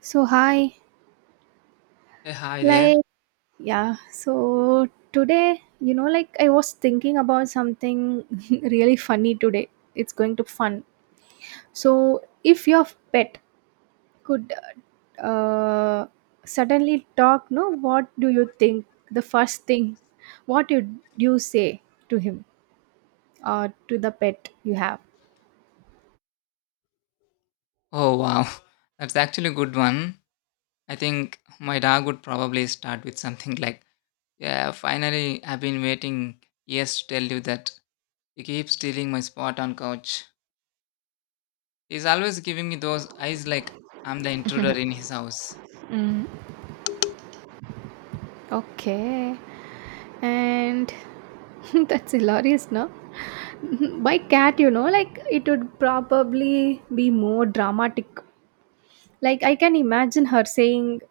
So hi, Hey, hi there. like yeah. So today, like I was thinking about something really funny today. It's going to be fun. So if your pet could uh, suddenly talk, no, what do you think? The first thing, what would you say to him or to the pet you have? Oh, wow. That's actually a good one. I think my dog would probably start with something like, yeah, finally, I've been waiting years to tell you that you keep stealing my spot on couch. He's always giving me those eyes like I'm the intruder in his house. Okay. And that's hilarious, no? My cat, like it would probably be more dramatic. Like I can imagine her saying,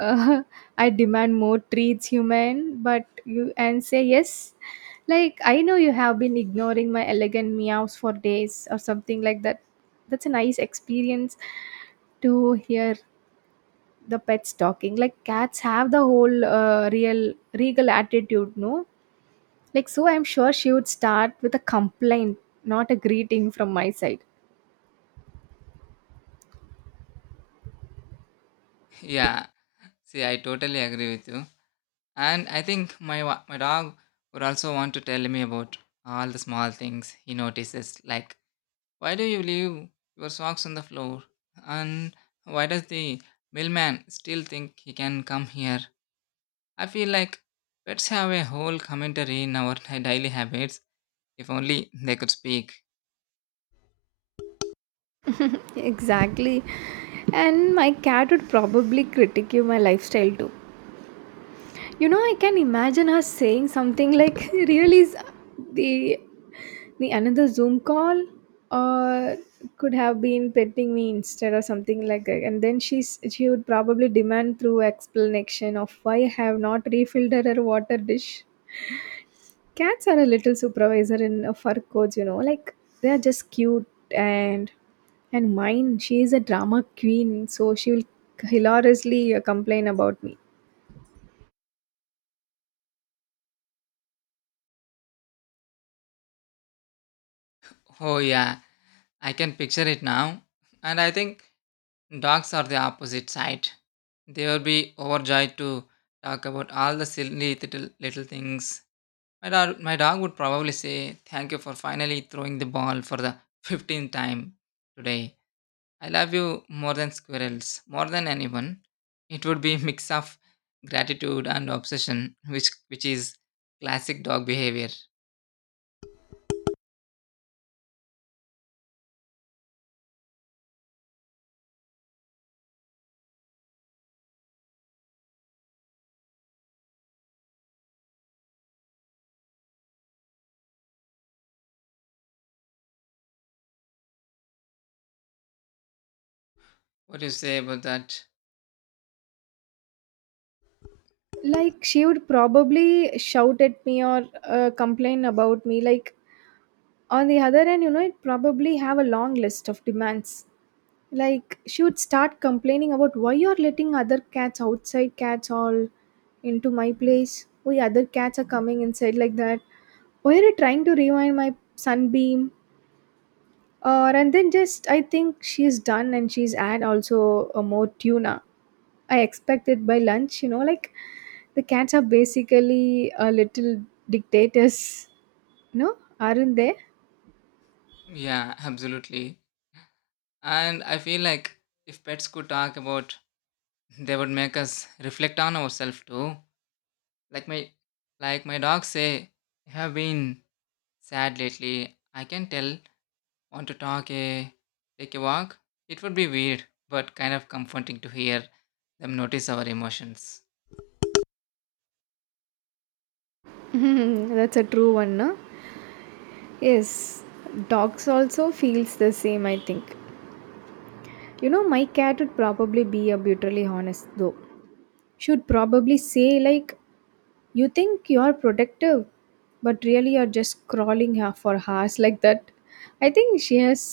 uh, "I demand more treats, human," but you and say yes. Like I know you have been ignoring my elegant meows for days or something like that. That's a nice experience to hear the pets talking. Like cats have the whole real regal attitude, no? Like, so I'm sure she would start with a complaint, not a greeting from my side. Yeah, see, I totally agree with you. And I think my dog would also want to tell me about all the small things he notices, like why do you leave your socks on the floor? And why does the mailman still think he can come here? I feel like pets have a whole commentary in our daily habits if only they could speak. Exactly. And my cat would probably critique you my lifestyle too. I can imagine her saying something like, "Really, is the the another Zoom call, or could have been petting me instead, or something like that." And then she would probably demand through explanation of why I have not refilled her water dish. Cats are a little supervisor in a fur coats, like they are just cute and mine, she is a drama queen, so she will hilariously complain about me. Oh, yeah, I can picture it now. And I think dogs are the opposite side. They will be overjoyed to talk about all the silly little things. My dog would probably say, thank you for finally throwing the ball for the 15th time today. I love you more than squirrels, more than anyone. It would be mix of gratitude and obsession, which is classic dog behavior. What do you say about that? Like she would probably shout at me or complain about me. Like on the other end, it probably have a long list of demands. Like she would start complaining about why you're letting other cats outside cats all into my place, why other cats are coming inside like that, why are you trying to rewind my sunbeam, or and then just I think she's done and she's add also a more tuna I expected by lunch, like the cats are basically a little dictators, no, aren't they? Yeah, absolutely. And I feel like if pets could talk about, they would make us reflect on ourselves too. Like my like my dog say, I have been sad lately. I can tell want to talk a take a walk? It would be weird, but kind of comforting to hear them notice our emotions. That's a true one, no? Yes, dogs also feels the same, I think. My cat would probably be a brutally honest though. She would probably say like, "You think you're protective, but really you're just crawling her for hours like that." I think she has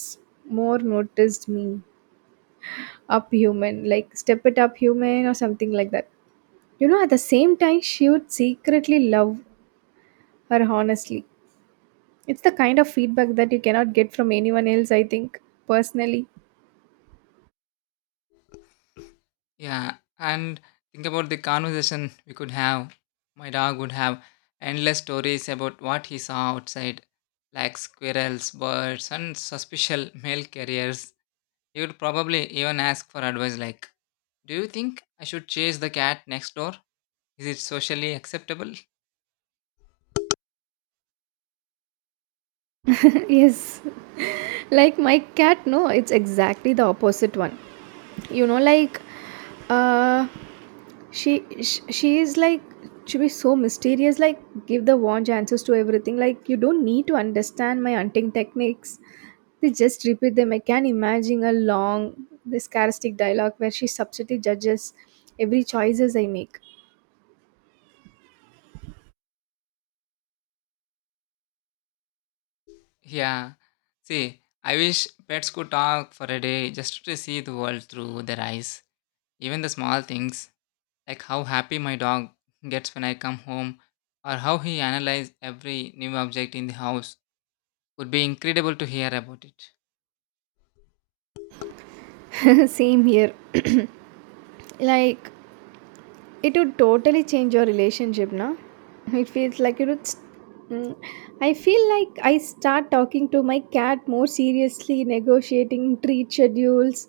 more noticed me up human, like step it up human or something like that. At the same time, she would secretly love her honestly. It's the kind of feedback that you cannot get from anyone else. I think personally, Yeah, and think about the conversation we could have. My dog would have endless stories about what he saw outside, like squirrels, birds, and suspicious mail carriers. He would probably even ask for advice like, do you think I should chase the cat next door? Is it socially acceptable? yes, like my cat no it's exactly the opposite one, like uh she is like she be so mysterious, like give the wrong answers to everything, like you don't need to understand my hunting techniques, they just repeat them. I can imagine a long this characteristic dialogue where she subtly judges every choices I make. Yeah. See, I wish pets could talk for a day just to see the world through their eyes. Even the small things, like how happy my dog gets when I come home, or how he analyzes every new object in the house, would be incredible to hear about it. Same here. Like, it would totally change your relationship, na? It feels like it would. Mm, I feel like I start talking to my cat more seriously, negotiating treat schedules,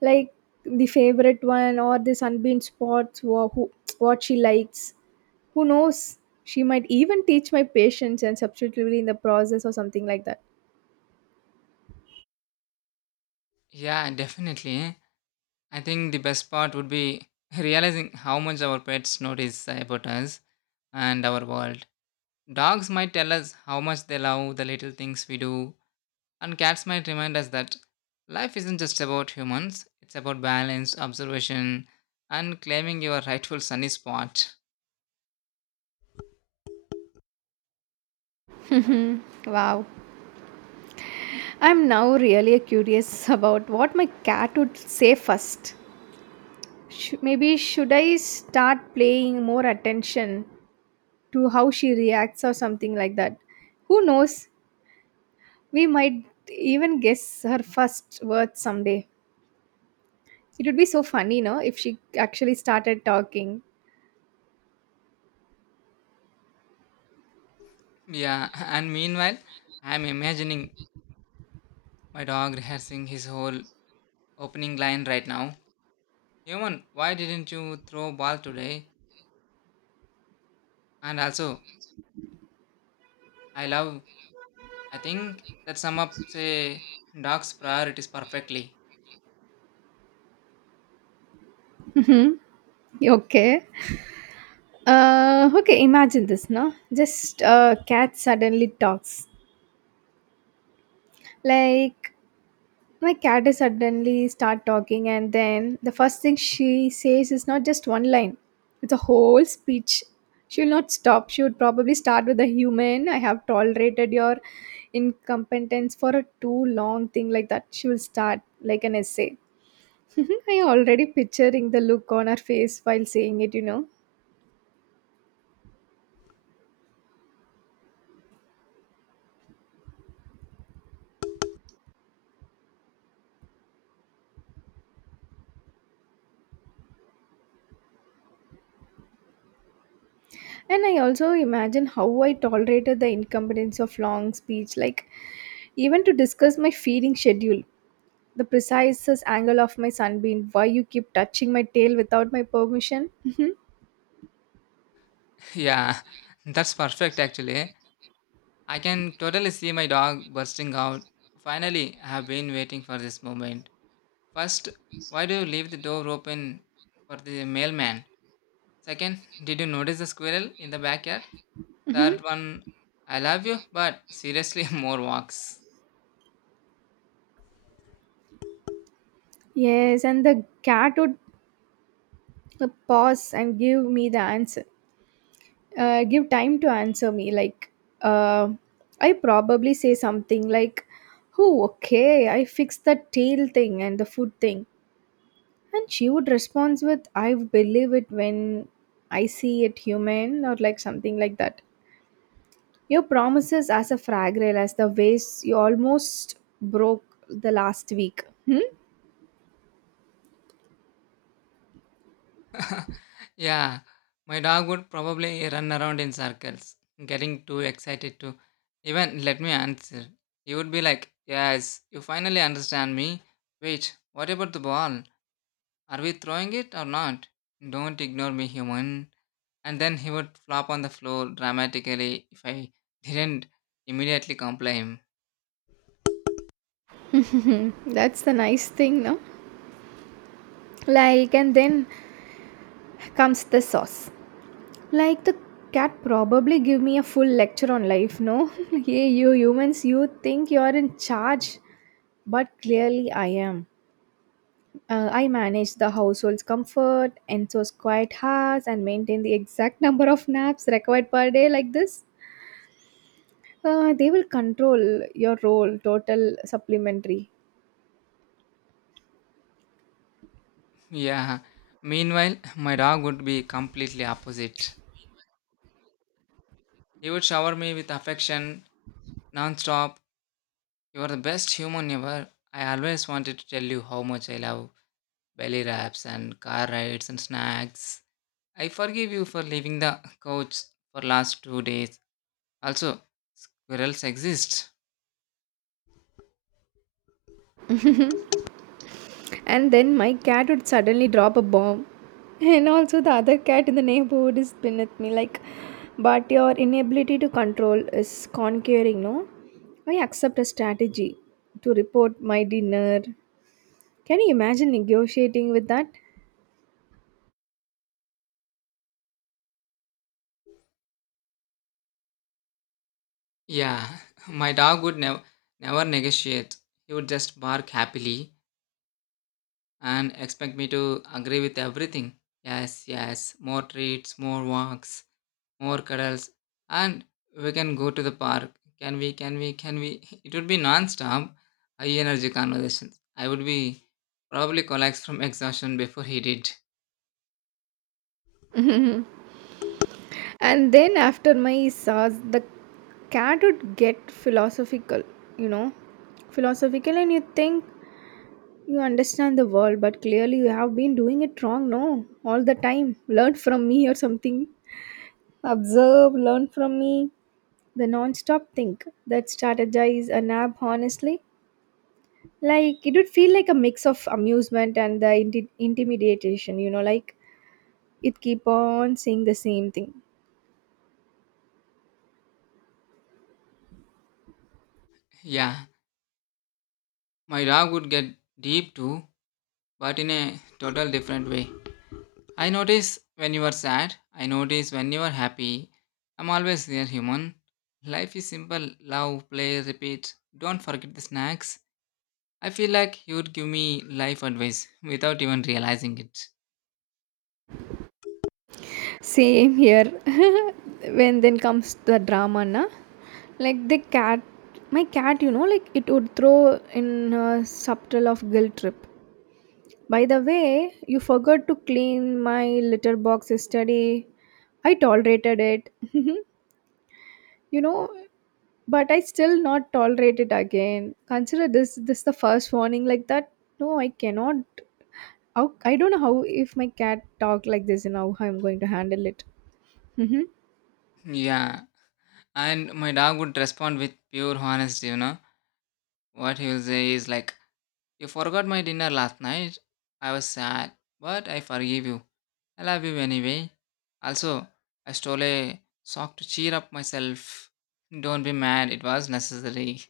like the favorite one or the sunbeam spots, who, what she likes. Who knows? She might even teach my patience and substitutively in the process or something like that. Yeah, definitely. I think the best part would be realizing how much our pets notice about us and our world. Dogs might tell us how much they love the little things we do. And cats might remind us that life isn't just about humans, it's about balance, observation, and claiming your rightful sunny spot. Wow. I'm now really curious about what my cat would say first. Maybe should I start paying more attention to how she reacts or something like that? Who knows? We might even guess her first words someday. It would be so funny, no, if she actually started talking. Yeah, and meanwhile, I'm imagining my dog rehearsing his whole opening line right now. Human, why didn't you throw ball today? And also, I love, I think that sum up, say, dog's priorities perfectly. Mhm. Okay. Okay, imagine this, no? Just a cat suddenly talks. Like, my cat is suddenly start talking and then the first thing she says is not just one line, it's a whole speech. She will not stop. She would probably start with a human I have tolerated your incompetence for a too long thing like that. She will start like an essay. I already picturing the look on her face while saying it, and I also imagine how I tolerated the incompetence of long speech, like even to discuss my feeding schedule, the precise angle of my sunbeam. Why you keep touching my tail without my permission? Hmm. Yeah, that's perfect actually. I can totally see my dog bursting out. Finally, I have been waiting for this moment. First, why do you leave the door open for the mailman? Second, did you notice the squirrel in the backyard? Hmm. Third one, I love you, but seriously, more walks. Yes, and the cat would pause and give me the answer. Give time to answer me. Like, uh, I probably say something like, "Oh, okay, I fixed the tail thing and the food thing," and she would respond with, "I believe it when I see it human" or like something like that. Your promises as a fragrail as the vase you almost broke the last week. Hmm? Yeah, my dog would probably run around in circles, getting too excited to even let me answer. He would be like, yes, you finally understand me. Wait, what about the ball? Are we throwing it or not? Don't ignore me, human. And then he would flop on the floor dramatically if I didn't immediately comply him. That's the nice thing, no? Like, and then comes the sauce. Like, the cat probably give me a full lecture on life, no? Hey, you humans, you think you're in charge, but clearly I am. I manage the household's comfort, Enzo's quiet house, and maintain the exact number of naps required per day like this. They will control your role, total supplementary. Yeah. Meanwhile, my dog would be completely opposite. He would shower me with affection non-stop. You are the best human ever. I always wanted to tell you how much I love belly wraps and car rides and snacks. I forgive you for leaving the couch for last 2 days. Also, squirrels exist. And then my cat would suddenly drop a bomb. And also, the other cat in the neighborhood is pin at me, like, but your inability to control is conquering, no? I accept a strategy to report my dinner. Can you imagine negotiating with that? Yeah, my dog would never negotiate. He would just bark happily and expect me to agree with everything. Yes, yes, more treats, more walks, more cuddles, and we can go to the park. Can we? Can we? Can we? It would be non-stop, high energy conversations. I would be probably collapse from exhaustion before he did. And then, after my SARS, the cat would get philosophical, you know, philosophical, and you think you understand the world, but clearly you have been doing it wrong, no? All the time. Learn from me or something. Observe, learn from me. The non stop think that strategize a nab, honestly. Like, it would feel like a mix of amusement and the intimidation, like it keep on saying the same thing. Yeah, my dog would get deep too, but in a total different way. I notice when you are sad. I notice when you are happy. I'm always there, human. Life is simple love, play, repeat. Don't forget the snacks. I feel like you would give me life advice without even realizing it. Same here. When then comes the drama, na? Like the cat, my cat, like it would throw in a subtle of guilt trip. By the way, you forgot to clean my litter box yesterday. I tolerated it. you know, but I still not tolerate it again. Consider this the first warning like that. No, I cannot. How- I don't know how if my cat talk like this and how I'm going to handle it. Hmm. Yeah, and my dog would respond with pure honesty, you know. What he will say is like, you forgot my dinner last night. I was sad, but I forgive you. I love you anyway. Also, I stole a sock to cheer up myself. Don't be mad, it was necessary.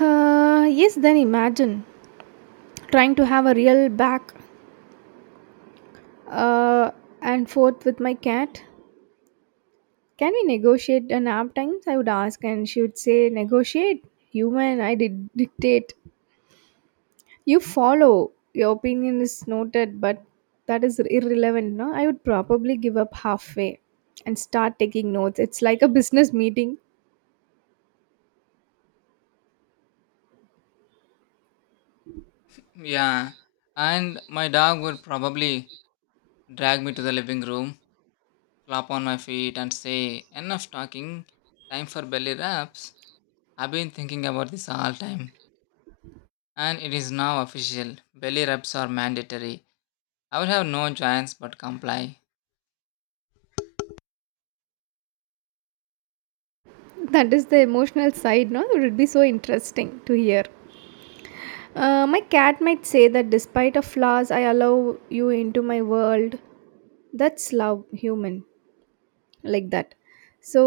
Yes, then imagine trying to have a real back uh, and forth with my cat. Can we negotiate a nap times? I would ask, and she would say, Negotiate? Human, I did dictate. You follow. Your opinion is noted, but that is irrelevant, no? I would probably give up halfway and start taking notes. It's like a business meeting. Yeah, and my dog would probably drag me to the living room, flop on my feet, and say, enough talking, time for belly rubs. I've been thinking about this all time, and it is now official. Belly rubs are mandatory. I would have no choice but comply. That is the emotional side, no? It would be so interesting to hear. My cat might say that despite of flaws, I allow you into my world. That's love, human. Like that, so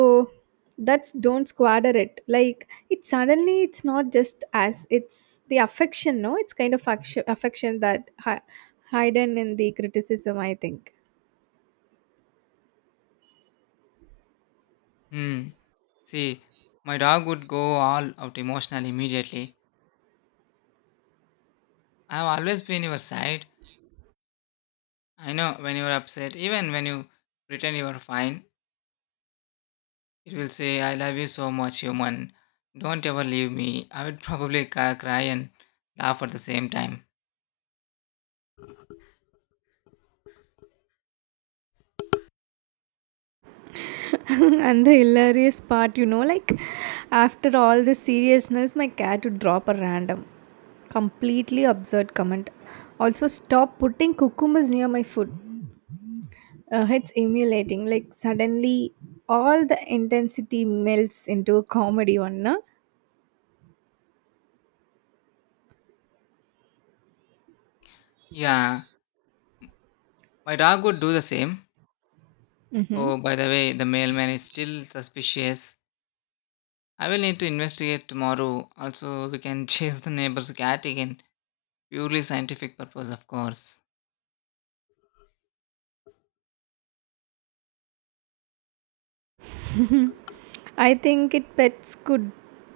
that's don't squander it. Like it suddenly, it's not just as it's the affection, no, it's kind of action, affection that hidden in the criticism, I think. Hmm. See, my dog would go all out emotional immediately. I have always been your side. I know when you're upset, even when you pretend you're fine, it will say, I love you so much, human. Don't ever leave me. I would probably cry and laugh at the same time. And the hilarious part, like after all the seriousness, my cat would drop a random, completely absurd comment. Also, stop putting cucumbers near my food. It's emulating. Like suddenly, all the intensity melts into a comedy one. Na? Yeah, my dog would do the same. Hmm. Oh, by the way, the mailman is still suspicious. I will need to investigate tomorrow. Also, we can chase the neighbor's cat again. Purely scientific purpose, of course. I think it pets could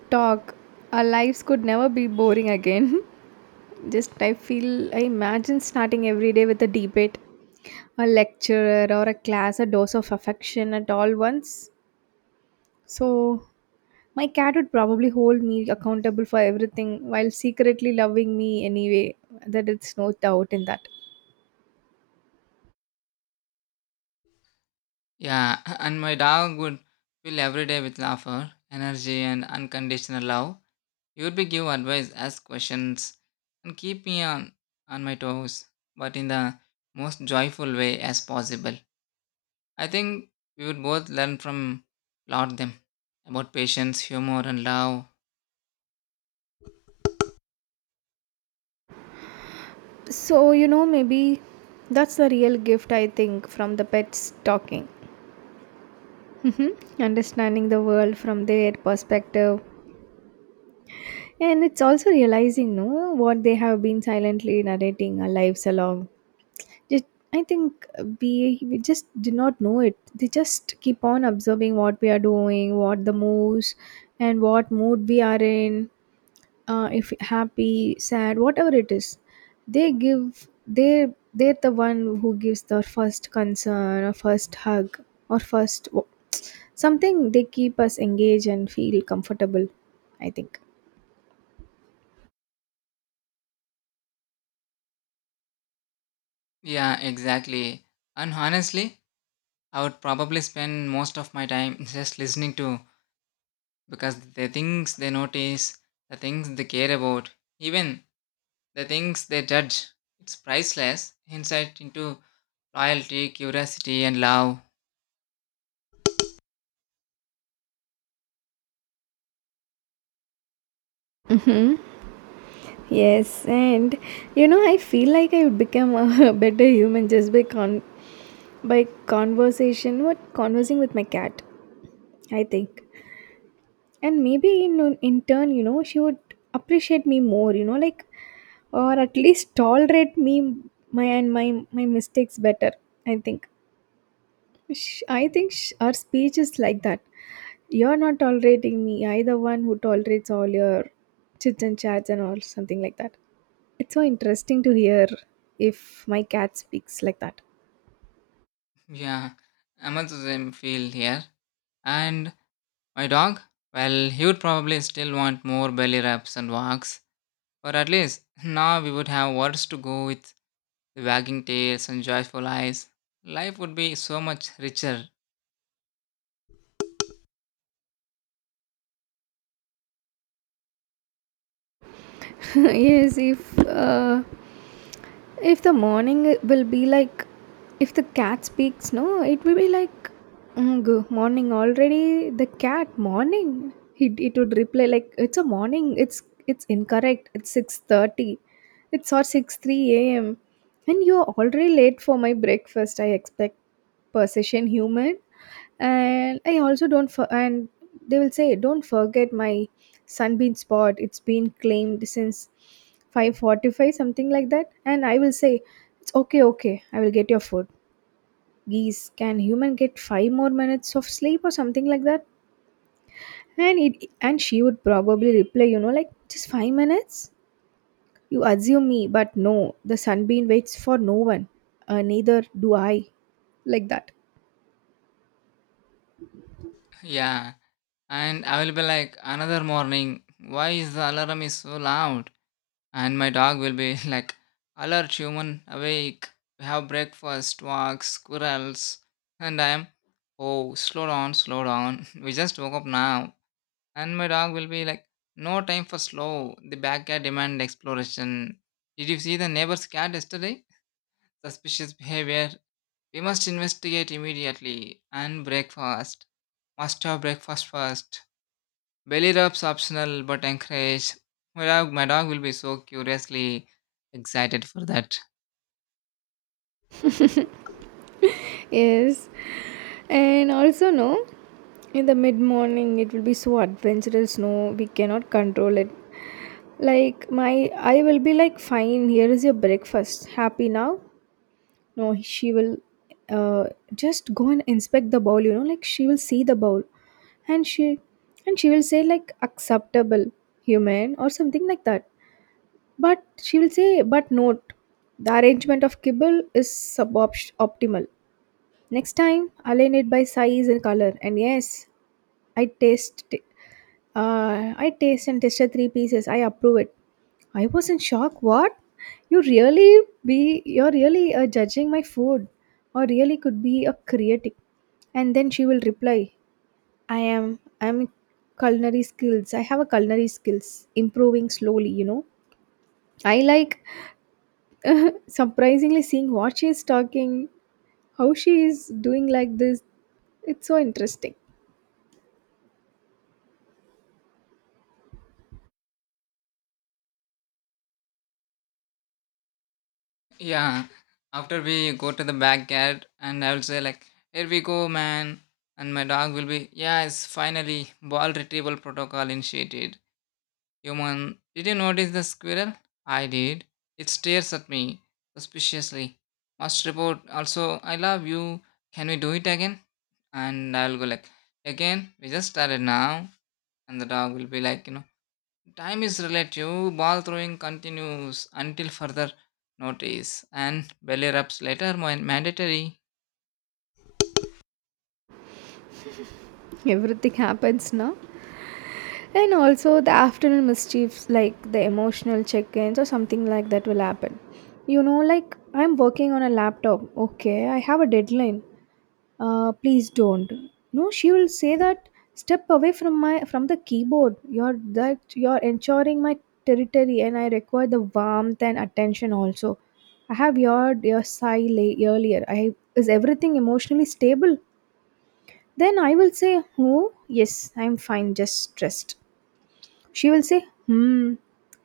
talk. Our lives could never be boring again. Just I feel I imagine starting every day with a debate, a lecturer or a class, a dose of affection at all once. So my cat would probably hold me accountable for everything while secretly loving me anyway. That it's no doubt in that. Yeah, and my dog would fill every day with laughter, energy, and unconditional love. He would be give advice, ask questions, and keep me on my toes, but in the most joyful way as possible. I think we would both learn from lot them about patience, humor, and love. So maybe that's the real gift I think from the pets talking. Mhm. Understanding the world from their perspective. And it's also realizing no what they have been silently narrating our lives along. Just, I think we just do not know it. They just keep on observing what we are doing, what the moves, and what mood we are in, if happy sad whatever it is, they give they they're the one who gives the first concern or first hug or something. They keep us engaged and feel comfortable, I think. Yeah, exactly. And honestly, I would probably spend most of my time just listening to because the things they notice, the things they care about, even the things they judge, it's priceless insight into loyalty, curiosity, and love. Yes, and I feel like I've become a better human just by conversation, what conversing with my cat, I think. And maybe in turn, she would appreciate me more, like or at least tolerate me my and my mistakes better. I think. Sh I think sh our speech is like that. You're not tolerating me. I the one who tolerates all your chits and chats and all something like that. It's so interesting to hear if my cat speaks like that. Yeah, I'm also same feel here. And my dog? Well, he would probably still want more belly rubs and walks. But at least now we would have words to go with the wagging tails and joyful eyes. Life would be so much richer. Yes, if if the morning will be like, if the cat speaks, no, it will be like, "Mm, good morning already. The cat morning. It would reply like, it's a morning. It's incorrect. It's 6:30. It's or six three a.m. And you're already late for my breakfast. I expect precision, human, and I also don't for and they will say, don't forget my sunbeam spot. It's been claimed since 5:45, something like that, and I will say, it's okay. Okay, I will get your food. Geese, can human get 5 more minutes of sleep or something like that? And she would probably reply, like, just 5 minutes. You assume me. But no, the sunbeam waits for no one. Neither do I. Like that. Yeah. And I will be like, another morning, why is the alarm is so loud? And my dog will be like, alert human awake. We have breakfast, walks, squirrels, and I am, oh, slow down, slow down. We just woke up now. And my dog will be like, no time for slow. The backyard demand exploration. Did you see the neighbor's cat yesterday? Suspicious behavior. We must investigate immediately. And breakfast. Must have breakfast first. Belly rubs optional but encouraged. My dog will be so curiously excited for that. Yes, and also no, in the mid morning it will be so adventurous. No, we cannot control it. Like my I will be like, fine, here is your breakfast. Happy now? No, she will uh just go and inspect the bowl, you know, like she will see the bowl and she and she will say like, acceptable human or something like that. But she will say, but note, the arrangement of kibble is subopt optimal. Next time, align it by size and color. And yes, I taste I taste and tested three pieces. I approve it. I was in shock. What? You're really judging my food or really could be a critic. And then she will reply, I'm culinary skills. I have a culinary skills improving slowly, you know. I like, surprisingly seeing what she is talking, how she is doing like this. It's so interesting. Yeah. After we go to the backyard and I will say like, here we go, man. And my dog will be, yes, finally, ball retrieval protocol initiated. Human, did you notice the squirrel? I did. It stares at me suspiciously. Must report also, I love you. Can we do it again? And I'll go like, again, we just started now. And the dog will be like, you know, time is relative, ball throwing continues until further notice, and belly rubs later mandatory. Everything happens now. And also the afternoon mischiefs like the emotional check-ins or something like that will happen. You know, like I'm working on a laptop. Okay, I have a deadline. Please don't. No, she will say that, step away from my from the keyboard. You're ensuring my territory, and I require the warmth and attention also. I have your sigh earlier. I Is everything emotionally stable? Then I will say, oh yes, I'm fine, just stressed. She will say, hmm,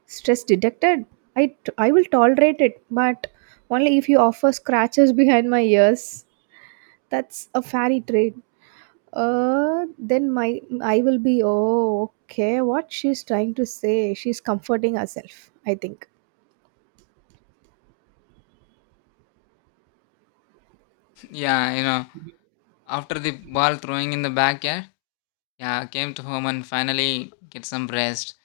stress detected. I will tolerate it, but only if you offer scratches behind my ears. That's a fairy trade. Then my I will be, oh, okay, what she's trying to say. She's comforting herself, I think. Yeah, you know, after the ball throwing in the backyard, yeah, I came to home and finally get some rest.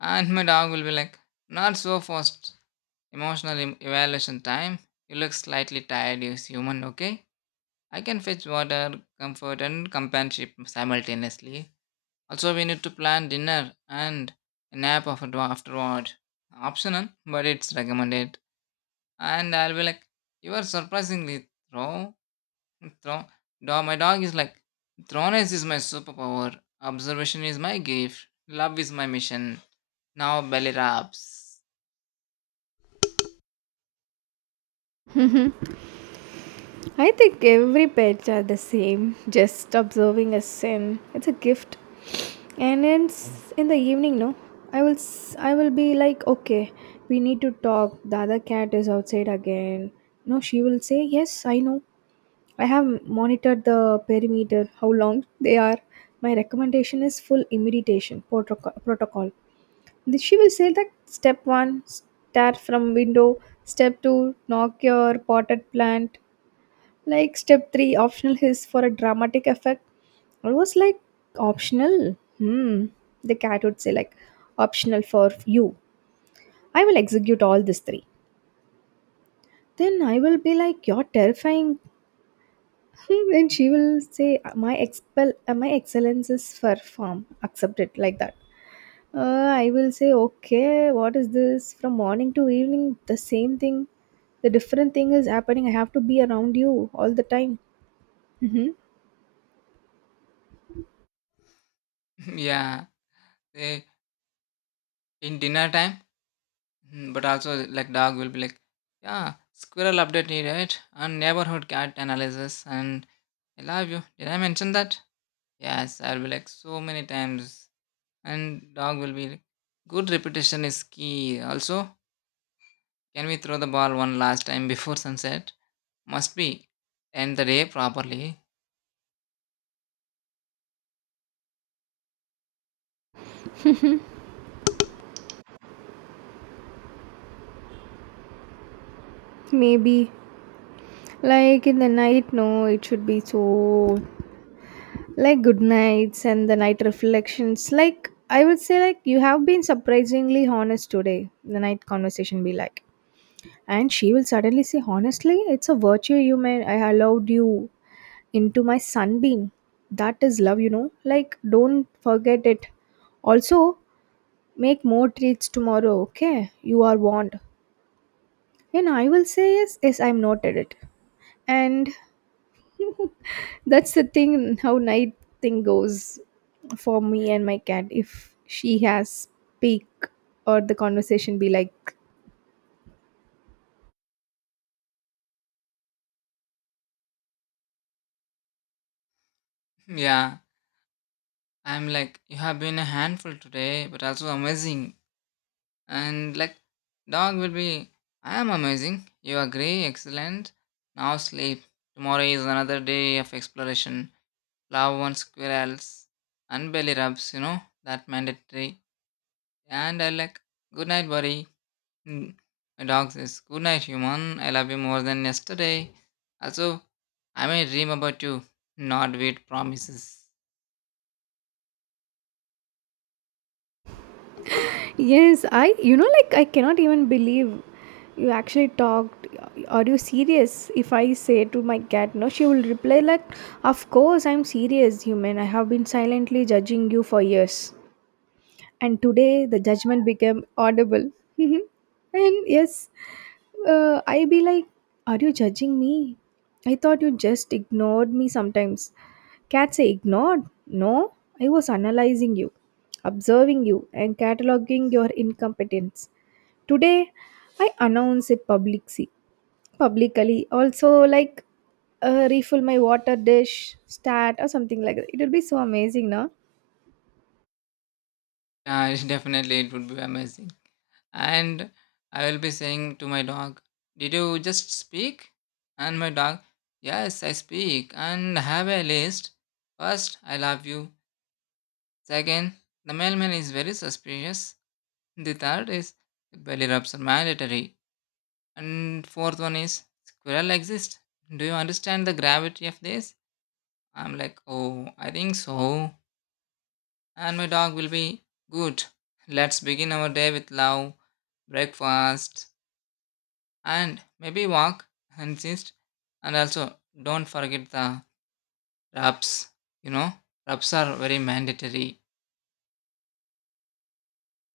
And my dog will be like, not so fast. Emotional evaluation time. You look slightly tired, you human, okay? I can fetch water, comfort, and companionship simultaneously. Also, we need to plan dinner and a nap afterward. Optional, but it's recommended. And I'll be like, you are surprisingly throw. Dog, my dog is like, throwness is my superpower. Observation is my gift. Love is my mission. Now belly rubs. I think every pets are the same, just observing a sin. It's a gift. And it's in the evening, no? I will be like, okay, we need to talk. The other cat is outside again. No, she will say, yes, I know. I have monitored the perimeter, how long they are. My recommendation is full imitation protocol. Then she will say that, step one, start from window. Step two, knock your potted plant. Like step three, optional hiss for a dramatic effect. I was like, optional? Hmm. The cat would say, like, optional for you. I will execute all these three. Then I will be like, you're terrifying. Then she will say, my excellence is for form. Accept it like that. Uh, I will say, okay, what is this? From morning to evening, the same thing. The different thing is happening. I have to be around you all the time. Hmm. Yeah, eh, in dinner time. But also, like dog will be like, yeah, squirrel update needed and neighborhood cat analysis. And I love you. Did I mention that? Yes, I'll be like so many times. And dog will be like, good repetition is key. Also, can we throw the ball one last time before sunset? Must be. End the day properly. Maybe like in the night, no, it should be so like good nights and the night reflections. Like I would say, like, you have been surprisingly honest today. The night conversation be like, and she will suddenly say, honestly, it's a virtue you made. I allowed you into my sunbeam. That is love, you know. Like, don't forget it. Also, make more treats tomorrow. Okay, you are warned. And I will say, yes, yes, I'm noted it. And that's the thing how night thing goes for me and my cat. If she has speak or the conversation be like, Yeah. I'm like, you have been a handful today, but also amazing. And like, dog will be, I am amazing. You agree? Excellent. Now sleep. Tomorrow is another day of exploration. Love one squirrels and belly rubs, you know, that mandatory. And I like, good night, buddy. Mm, My dog says, good night, human. I love you more than yesterday. Also, I may dream about you, not with promises. yes, I, you know, like I cannot even believe you actually talked. Are you serious? If I say to my cat no, she will reply like, "Of course I'm serious, human. I have been silently judging you for years." And today the judgment became audible. And yes, I be like, are you judging me? I thought you just ignored me sometimes. Cat say, ignored? No, I was analyzing you, observing you, and cataloging your incompetence. Today, I announce it publicly. Publicly, also like refill my water dish, stat, or something like that. It will be so amazing, no? Definitely, it would be amazing. And I will be saying to my dog, did you just speak? And my dog, yes, I speak and have a list. First, I love you. Second, the mailman is very suspicious. The third is belly rubs are mandatory. And fourth one is squirrel exist. Do you understand the gravity of this? I'm like, oh, I think so. And my dog will be good. Let's begin our day with love, breakfast, and maybe walk and just and also don't forget the rubs. You know, rubs are very mandatory